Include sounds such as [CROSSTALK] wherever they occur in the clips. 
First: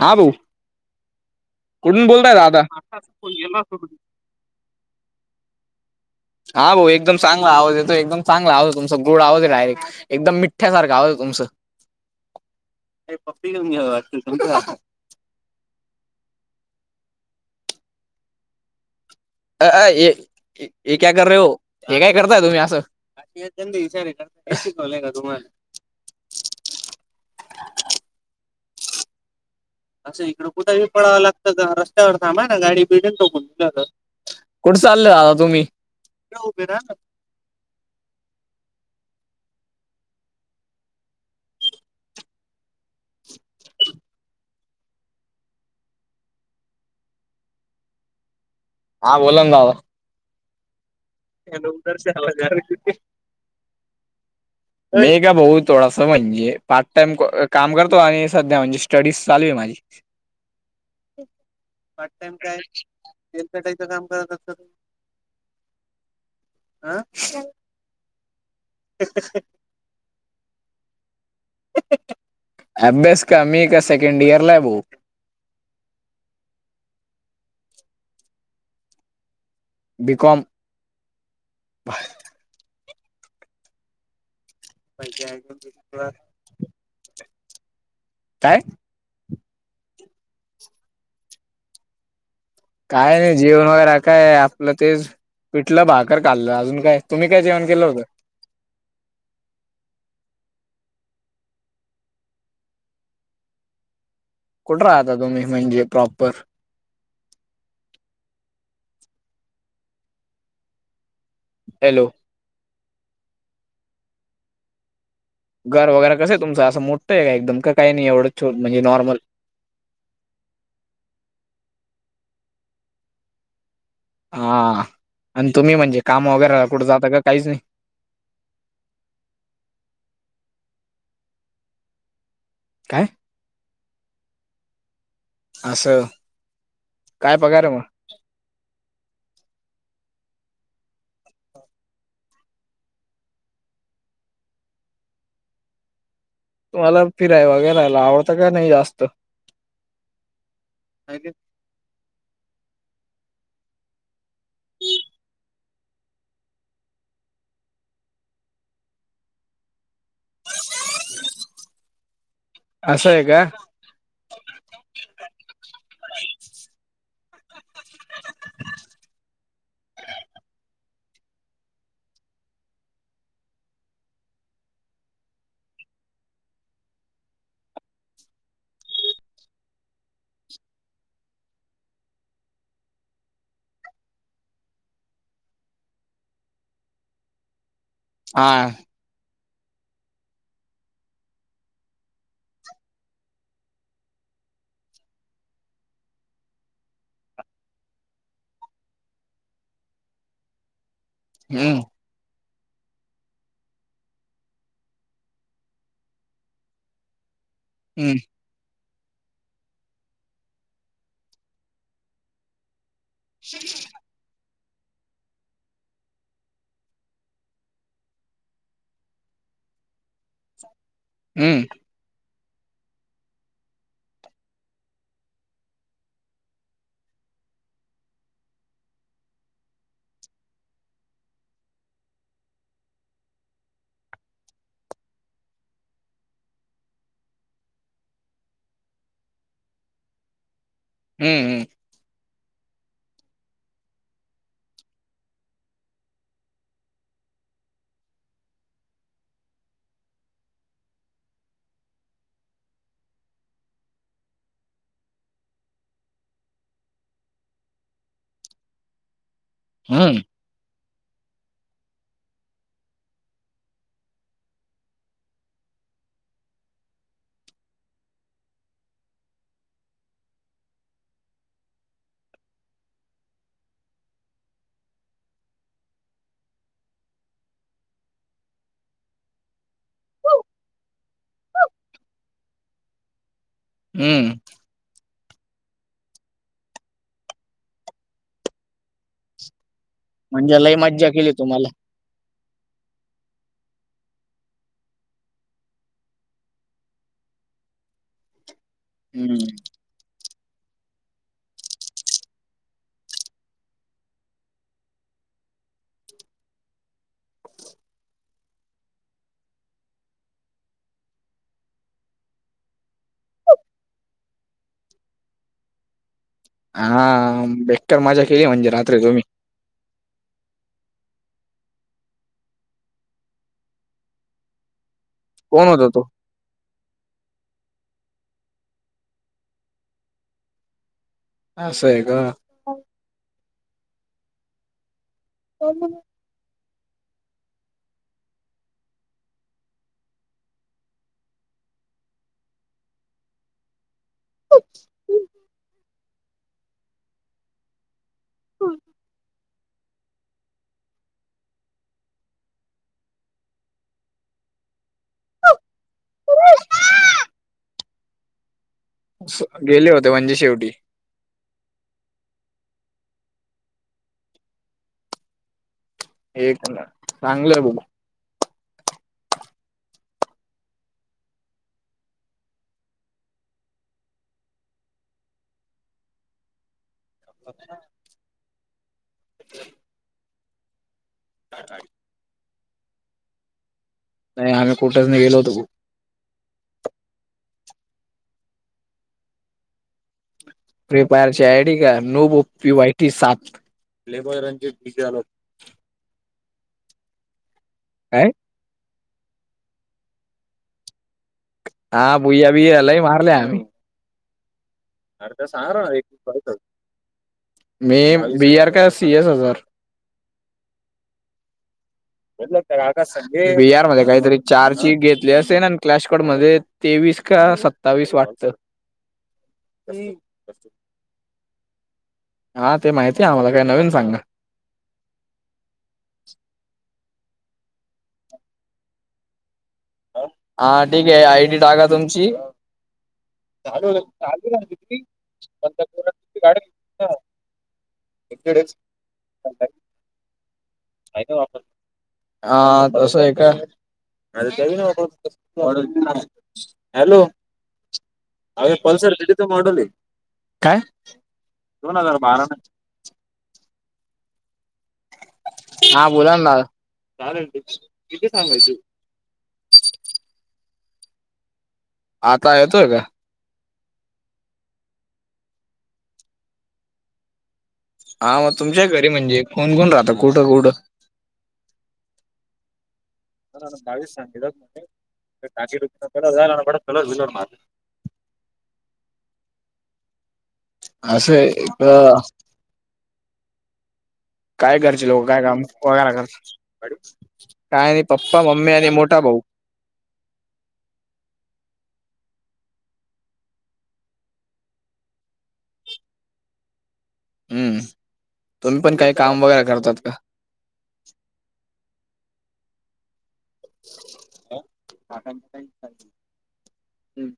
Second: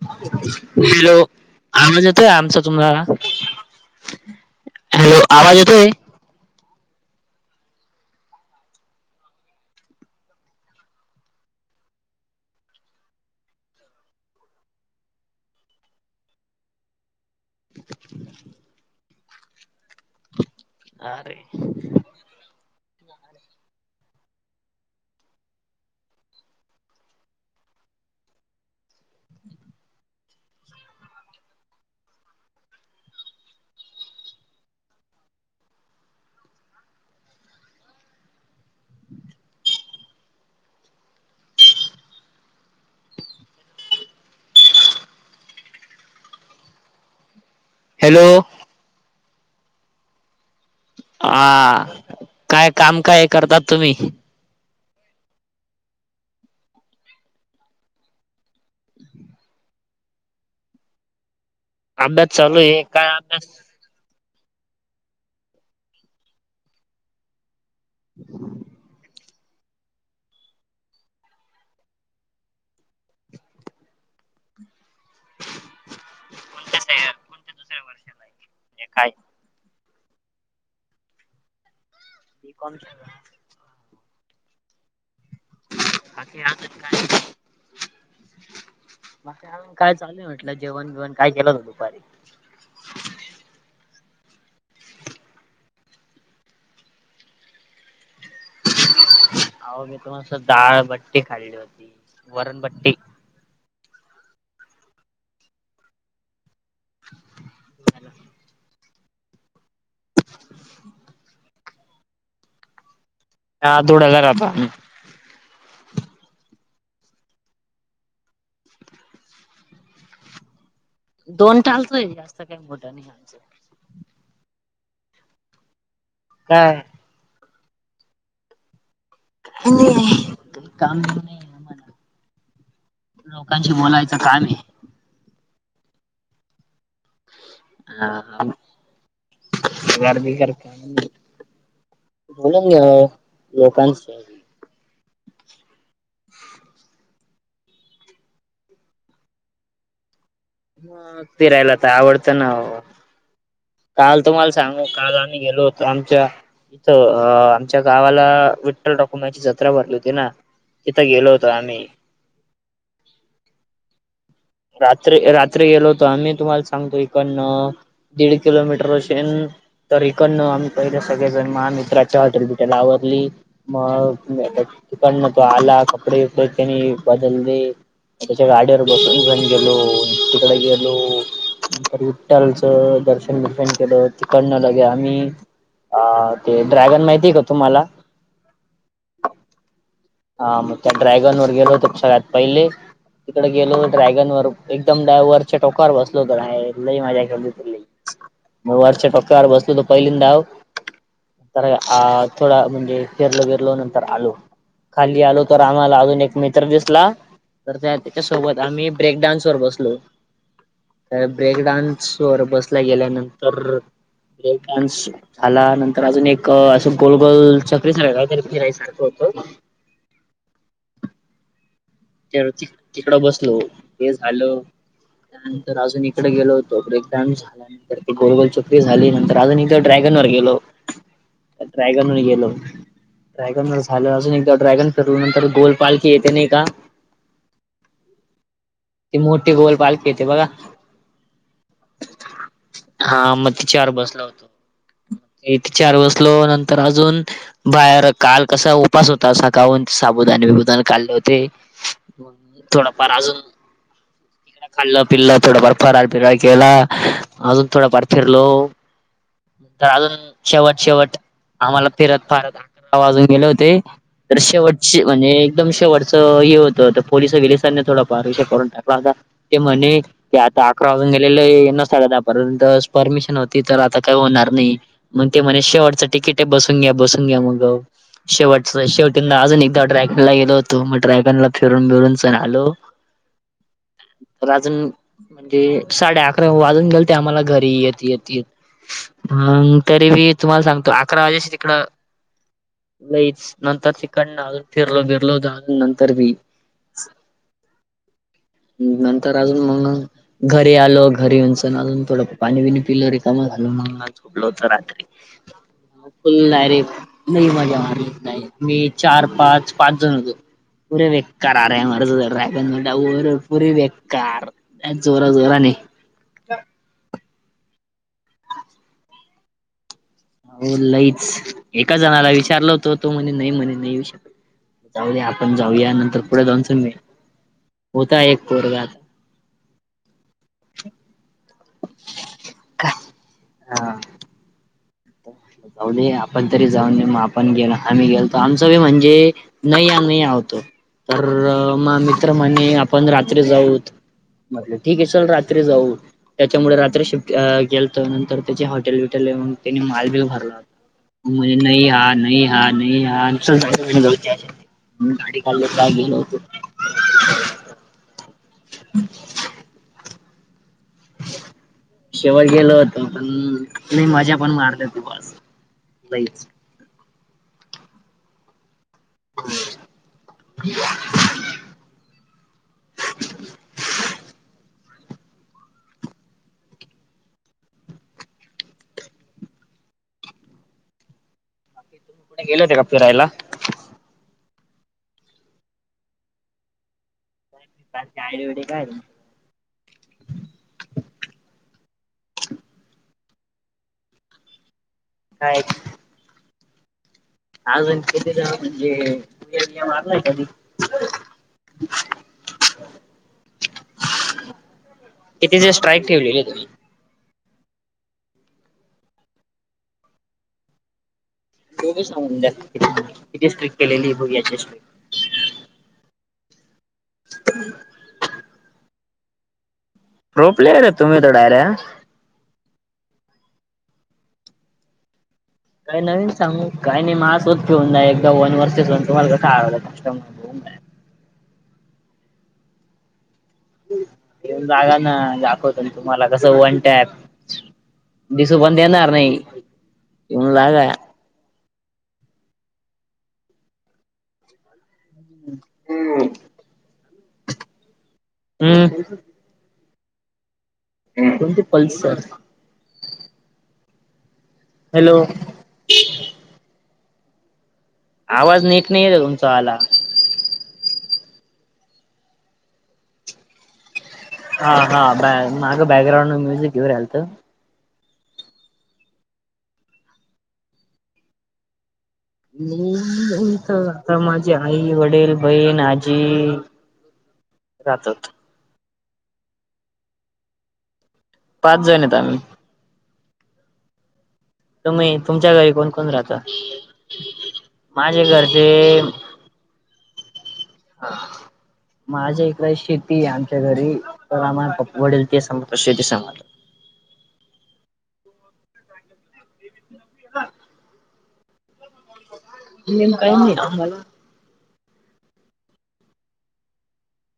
हा भाऊ हॅलो. आवाज कुठून येतोय बोलताय आमचा दादा. तुम्हाला हॅलो आवाज येतोय. हा भाऊ एकदम चांगला आवाज येतो, एकदम चांगला आवाज तुमचा गोड आवाज ये डायरेक्ट. एकदम मिठ्या सारखं आवाज ये तुमचं. [INAUDIBLE] [UNINTELLIGIBLE] हं [INAUDIBLE] अ अ, ये ये क्या कर रहे हो. हे काय करता तुम्ही असं, असे गंदे विचार करता शिकवलेय का तुम्हाला. [INAUDIBLE] अस इकडे कुठेही पळावं लागतं का, रस्त्यावर थांबा ना, गाडी भेटेल तुम्हाला. कुठ चाले ओ आता तुम्ही? [INAUDIBLE] हॅलो! हा बोला ना, दादा. हा काय काम काय करतात तुम्ही? नईग भाऊ थोडास म्हणजे पार्ट टाइम काम करतो, आणि सध्या म्हणजे स्टडीज चालू आहे माझी. [INAUDIBLE] [INAUDIBLE] अभ्यास चालू आहे, काय अभ्यास? काम करत असतात. आं [UNINTELLIGIBLE] अभ्यास का, मी का सेकंड इयर ला आहे भाऊ! कोणत्या कोणत्या दुसऱ्या वर्षात हे खाय. B com. B com. [UNINTELLIGIBLE] आणखी अजून काय? नाही. काय? मग काय चालूय म्हटलं, जेवण जेवण काय केलं हो दुपारी? काय नाही, जेवण वगैरे काय आपलं तेच. पिठलं भाकर खाल्लं, अजून काय तुम्ही काय जेवण केलं होतं? अहो मी तुम्हास डाळभट्टी खाल्ली होती, वरणभट्टी. कुठ राहता तुम्ही म्हणजे प्रॉपर? हॅलो! हा धुळ्याला राहतो आम्ही. घर वगैरे कसं आहे तुमंच? आस मोठं आहे का? एकदम काही नाही एवढं छोट म्हणजे नॉर्मल. दोन टालतोय, जास्त काही मोठा नाही घालचं. हा आणि तुम्ही म्हणजे, काम वगैरे काय कुठे जात का? काहीच नाही? [UNINTELLIGIBLE] काय? लोकांशी बोलायचं काम हाय? असं, काय पगार मग? हा हा पगार बिगर काय नाही. म्हणून गेलो लोकांचे. तुम्हाला फिराय वगैरेला आवडत का नाही जास्त? हम्म, फिरायला आवडतं ना हो. काल तुम्हाला सांगू, काल आम्ही गेलो होत आमच्या इथं अ आमच्या गावाला विठ्ठल डॉक्युमेंट ची जत्रा भरली होती ना. तथं गेलो होत आम्ही. असं आहे काय? रात रात्री गेलो होत आम्ही, तुम्हाला सांगतो इकडनं. दीड किलोमीटर अशेन तर इकडन. पहिले सगळेजण महामित्राच्या हॉटेल बिटेला आवरली. मग तिकडंन आला तो आला, कपडे बिपडे त्यांनी बदले. त्यांच्या गाडीवर बसून [UNINTELLIGIBLE] गेलो तिकड गेलो. नंतर विठ्ठलचं दर्शन बिर्शन केलं, तिकडंन लगे आम्ही. अ.. ते ड्रॅयगन माहिती आहे का तुम्हाला. हा. हा, मग त्या ड्रॉयगन वर गेलोत सगळ्यात पहिले. तिकडं गेलो ड्रायगन वर एकदम, ड्रावयरच्या टोकांवर बसलो होतो लय मज्जा केली. मग वरच्या टप्प्यावर बसलो होतो पहिल्यांदाव. तर हम्म आ.. थोडा म्हणजे, फिरलो बिरलो नंतर आलो. खाली आलो तर आम्हाला अजून एक मित्र दिसला, तर त्या हम्म तेच्यासोबत आम्ही. ब्रेक डान्स वर बसलो, तर ब्रेक डान्स वर बसला गेल्या नंत तर ब्रेक डान्स. आला नंतर अजून एक असं, गोल गोल चक्री सारख तरी फिराय सारखं होतं. हम्म. तेळ तिकडं बसलो हे झालं. त्यानंतर अजून इकडे गेलो होतो, ब्रेक डान्स झाला. त्यानंतर गोलगोल चकरी झाली, नंतर अजून एकदा ड्रायगन वर गेलो. ड्रायगन वर गेलो. ड्रायगन वर झालं अजून एकदा ड्रायगन फिरलो, नंतर गोलपालखी येते नाही का. ती मोठी गोल पालखी येते बघा. हम्म हम्म. हा मग तिच्यावर बसलो होतो. इथे चार वर बसलो नंतर अजून. बाहेर काल कसा उपास होता, सकाळून साबुदानी बिबुदाने खाले होते. थोडाफार अजून, खाल्ला पिल्ला थोडं फार फराळ बिराळ केला. अजून थोडं फार फिरलो. नंतर अजून, हम्म शेवट शेवट आम्हांला फिरत फारत आकरा वाजून गेले होते. तर शेवटचे म्हणजे एकदम शेवटचं ये होतं. पोलिस बिलंसानी थोडा पार विषय करून टाकला होता. ते म्हणे, की आता अकरा वाजून गेलेलेय ना साडेदहा पर्यंत परमिशन होती, तर आता काही होणार नाही. मग ते म्हणे शेवटचं तिकीट आहे, बसून घ्या बसून घ्या म्हणलो. शेवटच शेवटी अजून एकदा, ड्रायगन ला गेल होतो मग ड्रॅगनला. फिरून बिरून चण आलो. हम्म तर अजून, म्हणजे साडे अकरा वाजून गेलते, आम्हाला घरी येत येत मगं. तरी बी म्हणजे तुम्हाला लय सांगतो, मज्जा अकरा केली वाजेशी तुम्हाला तिकडं. लईच नंतर तिकडन अजून, फिरलो बिरलो झालं नंतर बी. नंतर हम्म अजून मगं. घरी आलो घरी. येऊ चन थोडं पाणी बिणी पिलं, रिकाम झालो मग. झोपलो होतो रात्री, फुल डायरेक्ट. नाही माझ्या मारत नाही, मी चार पाच पाच जण होतो. पुरे व्य [UNINTELLIGIBLE] पुरी बेंकार आणि जोराजोराने. हा बेकार मजा केली म्हणजे रात्री तुम्ही. हो लईच एका जणाला विचारल होत. तो म्हणे नाही म्हणे नाही येऊ शकत. जाऊया आपण कोण होता जाऊया, तो नंतर पुढे जाऊन मी होता एक पोरं. हा अस आहे का हा [INAUDIBLE] आपण तरी जाऊन मग आपण गेल आम्ही गेलो आमचं बी म्हणजे नाहीया नाही या होतो. तर मग मित्र म्हणे आपण रात्री जाऊत. म ठीक आहे चल रात्री जाऊ. त्यांच्यामुळे रात्री शिफ्ट गेल तर नंतर त्याची हॉटेल बीटेल त्यानी मालबिल भरला. म्हणजे नाही हा नाही हा नाही हा म्हणलं चल जाऊ. म्हणुन गाडी काढली काल गेलो होतो. हम् [UNINTELLIGIBLE] गेले होते म्हणजे शेवटी. शेवट गेलो होतो, पण लय मजा पण मारली होती बॉस. एक नंबर चांगलं. [INAUDIBLE] [INAUDIBLE] [INAUDIBLE] तुम्ही गेल होते का फिरायला? नाही आम्ही कुठेच नाही गेलोत. कालची आयडी वैगेरे काढली. फ्री फायर ची आयडी का नो बो पी वायटी सात लेब [UNINTELLIGIBLE] काय अजून काय किती जण म्हणजे [UNINTELLIGIBLE] मारलाय कधी? हा बुया बिया लय मारल्या आम्ही. किती दिवस स्ट्राईक ठेवलेले तुम्ही? मी बी आर का सी एस एस. [UNINTELLIGIBLE] आ किती किती बि स्ट्रिक आर मध्ये केलेली काहीतरी बघूयाची चार स्ट्रिक ची घेतली असन. क्लॅशकाॅड मध्ये तेवीस का सत्तावीस वाटतं. झोपलेऱे तुंम्ही तर डाऱ्या. हा ते माहितीये आम्हाला काय नवीन सांगात. काही नवीन सांगू काही नाही मा सोबत घेऊन जाय एक दोन वर्षच तुम्हाला कस आवलं- हा ठीक आहे आयडी टाका तुमची. चालू येऊन चालूतुमची [INAUDIBLE] त्यात दुसरं कोण देणार नाही. लाग हा तसं आहे का? हॅलो पल्सर हम्म [INAUDIBLE] मॉडल आहे. काय? कोणती पल्सर? हॅलो! हा बोला ना दादा. आवाज नीट नाहीय येतय तुमचा वाला. आता येतोय का? हा हा बॅग माग बॅगग्रांड म्युझिक येऊ राहील. हा मग तुमच्या घरी म्हणजे, कोण कोण राहत कुठं? कुठं? [UNINTELLIGIBLE] तर माझी आई, वडील, बहीण, आजी. राहतात. आस हाय. पाच जण आहेत आम्ही. काय घरचे तुम्ही लोक काय तुमच्या काम घरी कोण कोण वगैरे राहता? करत? काय माझे पप्पा मम्मी आणि मोठा हो. हा. माझ्या इकडे शेती आमच्या घरी, तर आम्हा वडील तेच संभाळता शेती संभाळतात. हम्म तुम्ही पण काही काम वगैरे करतात का? हा. नियम काही नाही तुम्हाला. हम्.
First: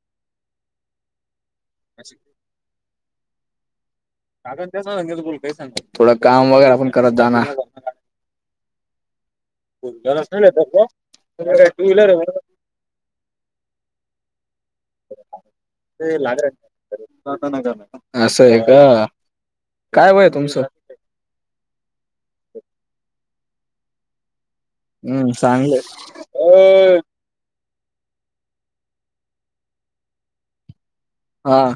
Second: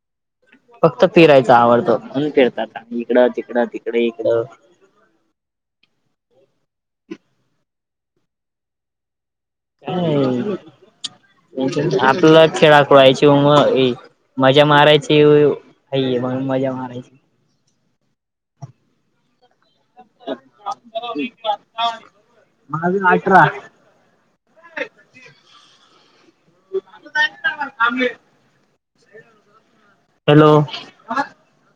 फक्त फिरायचं आवडतं, म्हणून फिरतात आणि इकडं तिकडं तिकडे. इकडं थोडं काम वगैरे पण करत जा ना. घरास नाही काय जातात का? आपला खेळा खुळयची उमर हे. मजा मारायची वेळ आहे ये मग मजा मारायची. असं आहे का? काय वय आहे तुमचं? हम्म माझ अठरा. हम्म चांगलं हे. [UNINTELLIGIBLE] हॅलो! हा.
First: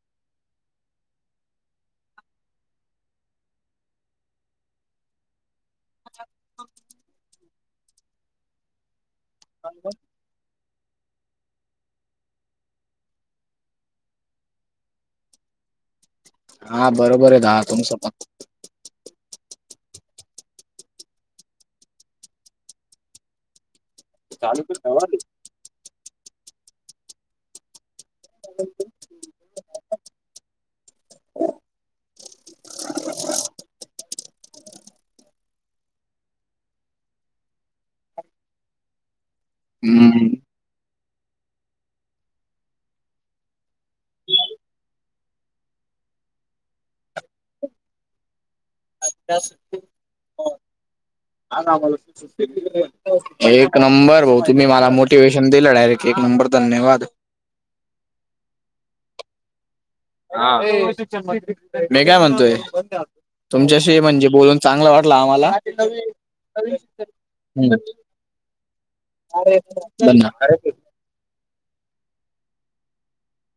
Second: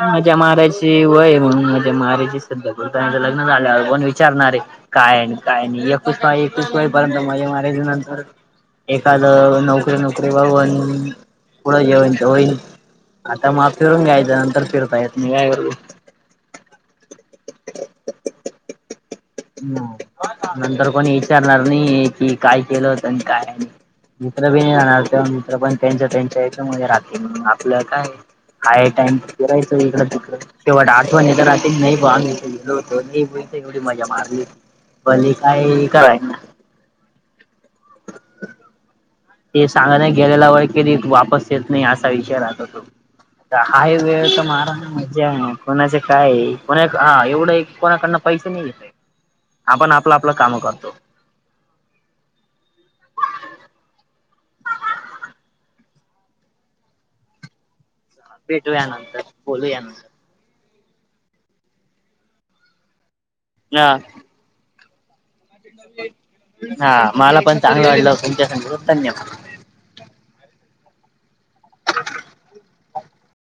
मजा माराची वय म्हणून, मजा माराची सध्या कारण की लग्न झाल्यावर कोण विचारणार आहे. काय हे काय नाही, ऐकवीस वय ऐकवीस वय पर्यंत मजा मारायची नंतर. एखाद नोकरी [UNINTELLIGIBLE] तेब अव पुढं जे होईल, ते होईन आता माफ फिरून घ्यायचं. फिरताय येत नाही काय करू? हा बरोबर आहे, दादा तुमच पण. नंतर कोणी विचारणार नाही, ये कि काय केलं आणि काय नाही. मित्र पण नाही राहणार मित्र पण त्यांच्या त्यांच्या ह्याच्यामध्ये राहतील. तिला काय हाय हा टाईम. फिरायचं इकंत तेव आठवणी नाही ब होतो बोल एवढी मजा मारत. [UNINTELLIGIBLE] भले काहीही करायचं. ते सांगा नाही हम्म गेलेला वेळ कली वापस येत नाही असा विषय राहतो तो. आहे जर तर मारा ना मज्जा, कोणाचा काय हाय परत एवढा. पैसे नाही येत. [UNINTELLIGIBLE] एक नंबर भाऊ, तुम्ही मला मोटिवेशन दिलं, डायरेक्ट एक नंबर धन्यवाद. भेटूया नंतर बोलू या नंतर. हा मी काय म्हणतोय हा तुमच्याशी म्हणजे. बोलून चांगला वाटला आम्हाला. हा मला पण हम्म. चांगलं वाटल, संघ धन्यवाद. [UNINTELLIGIBLE]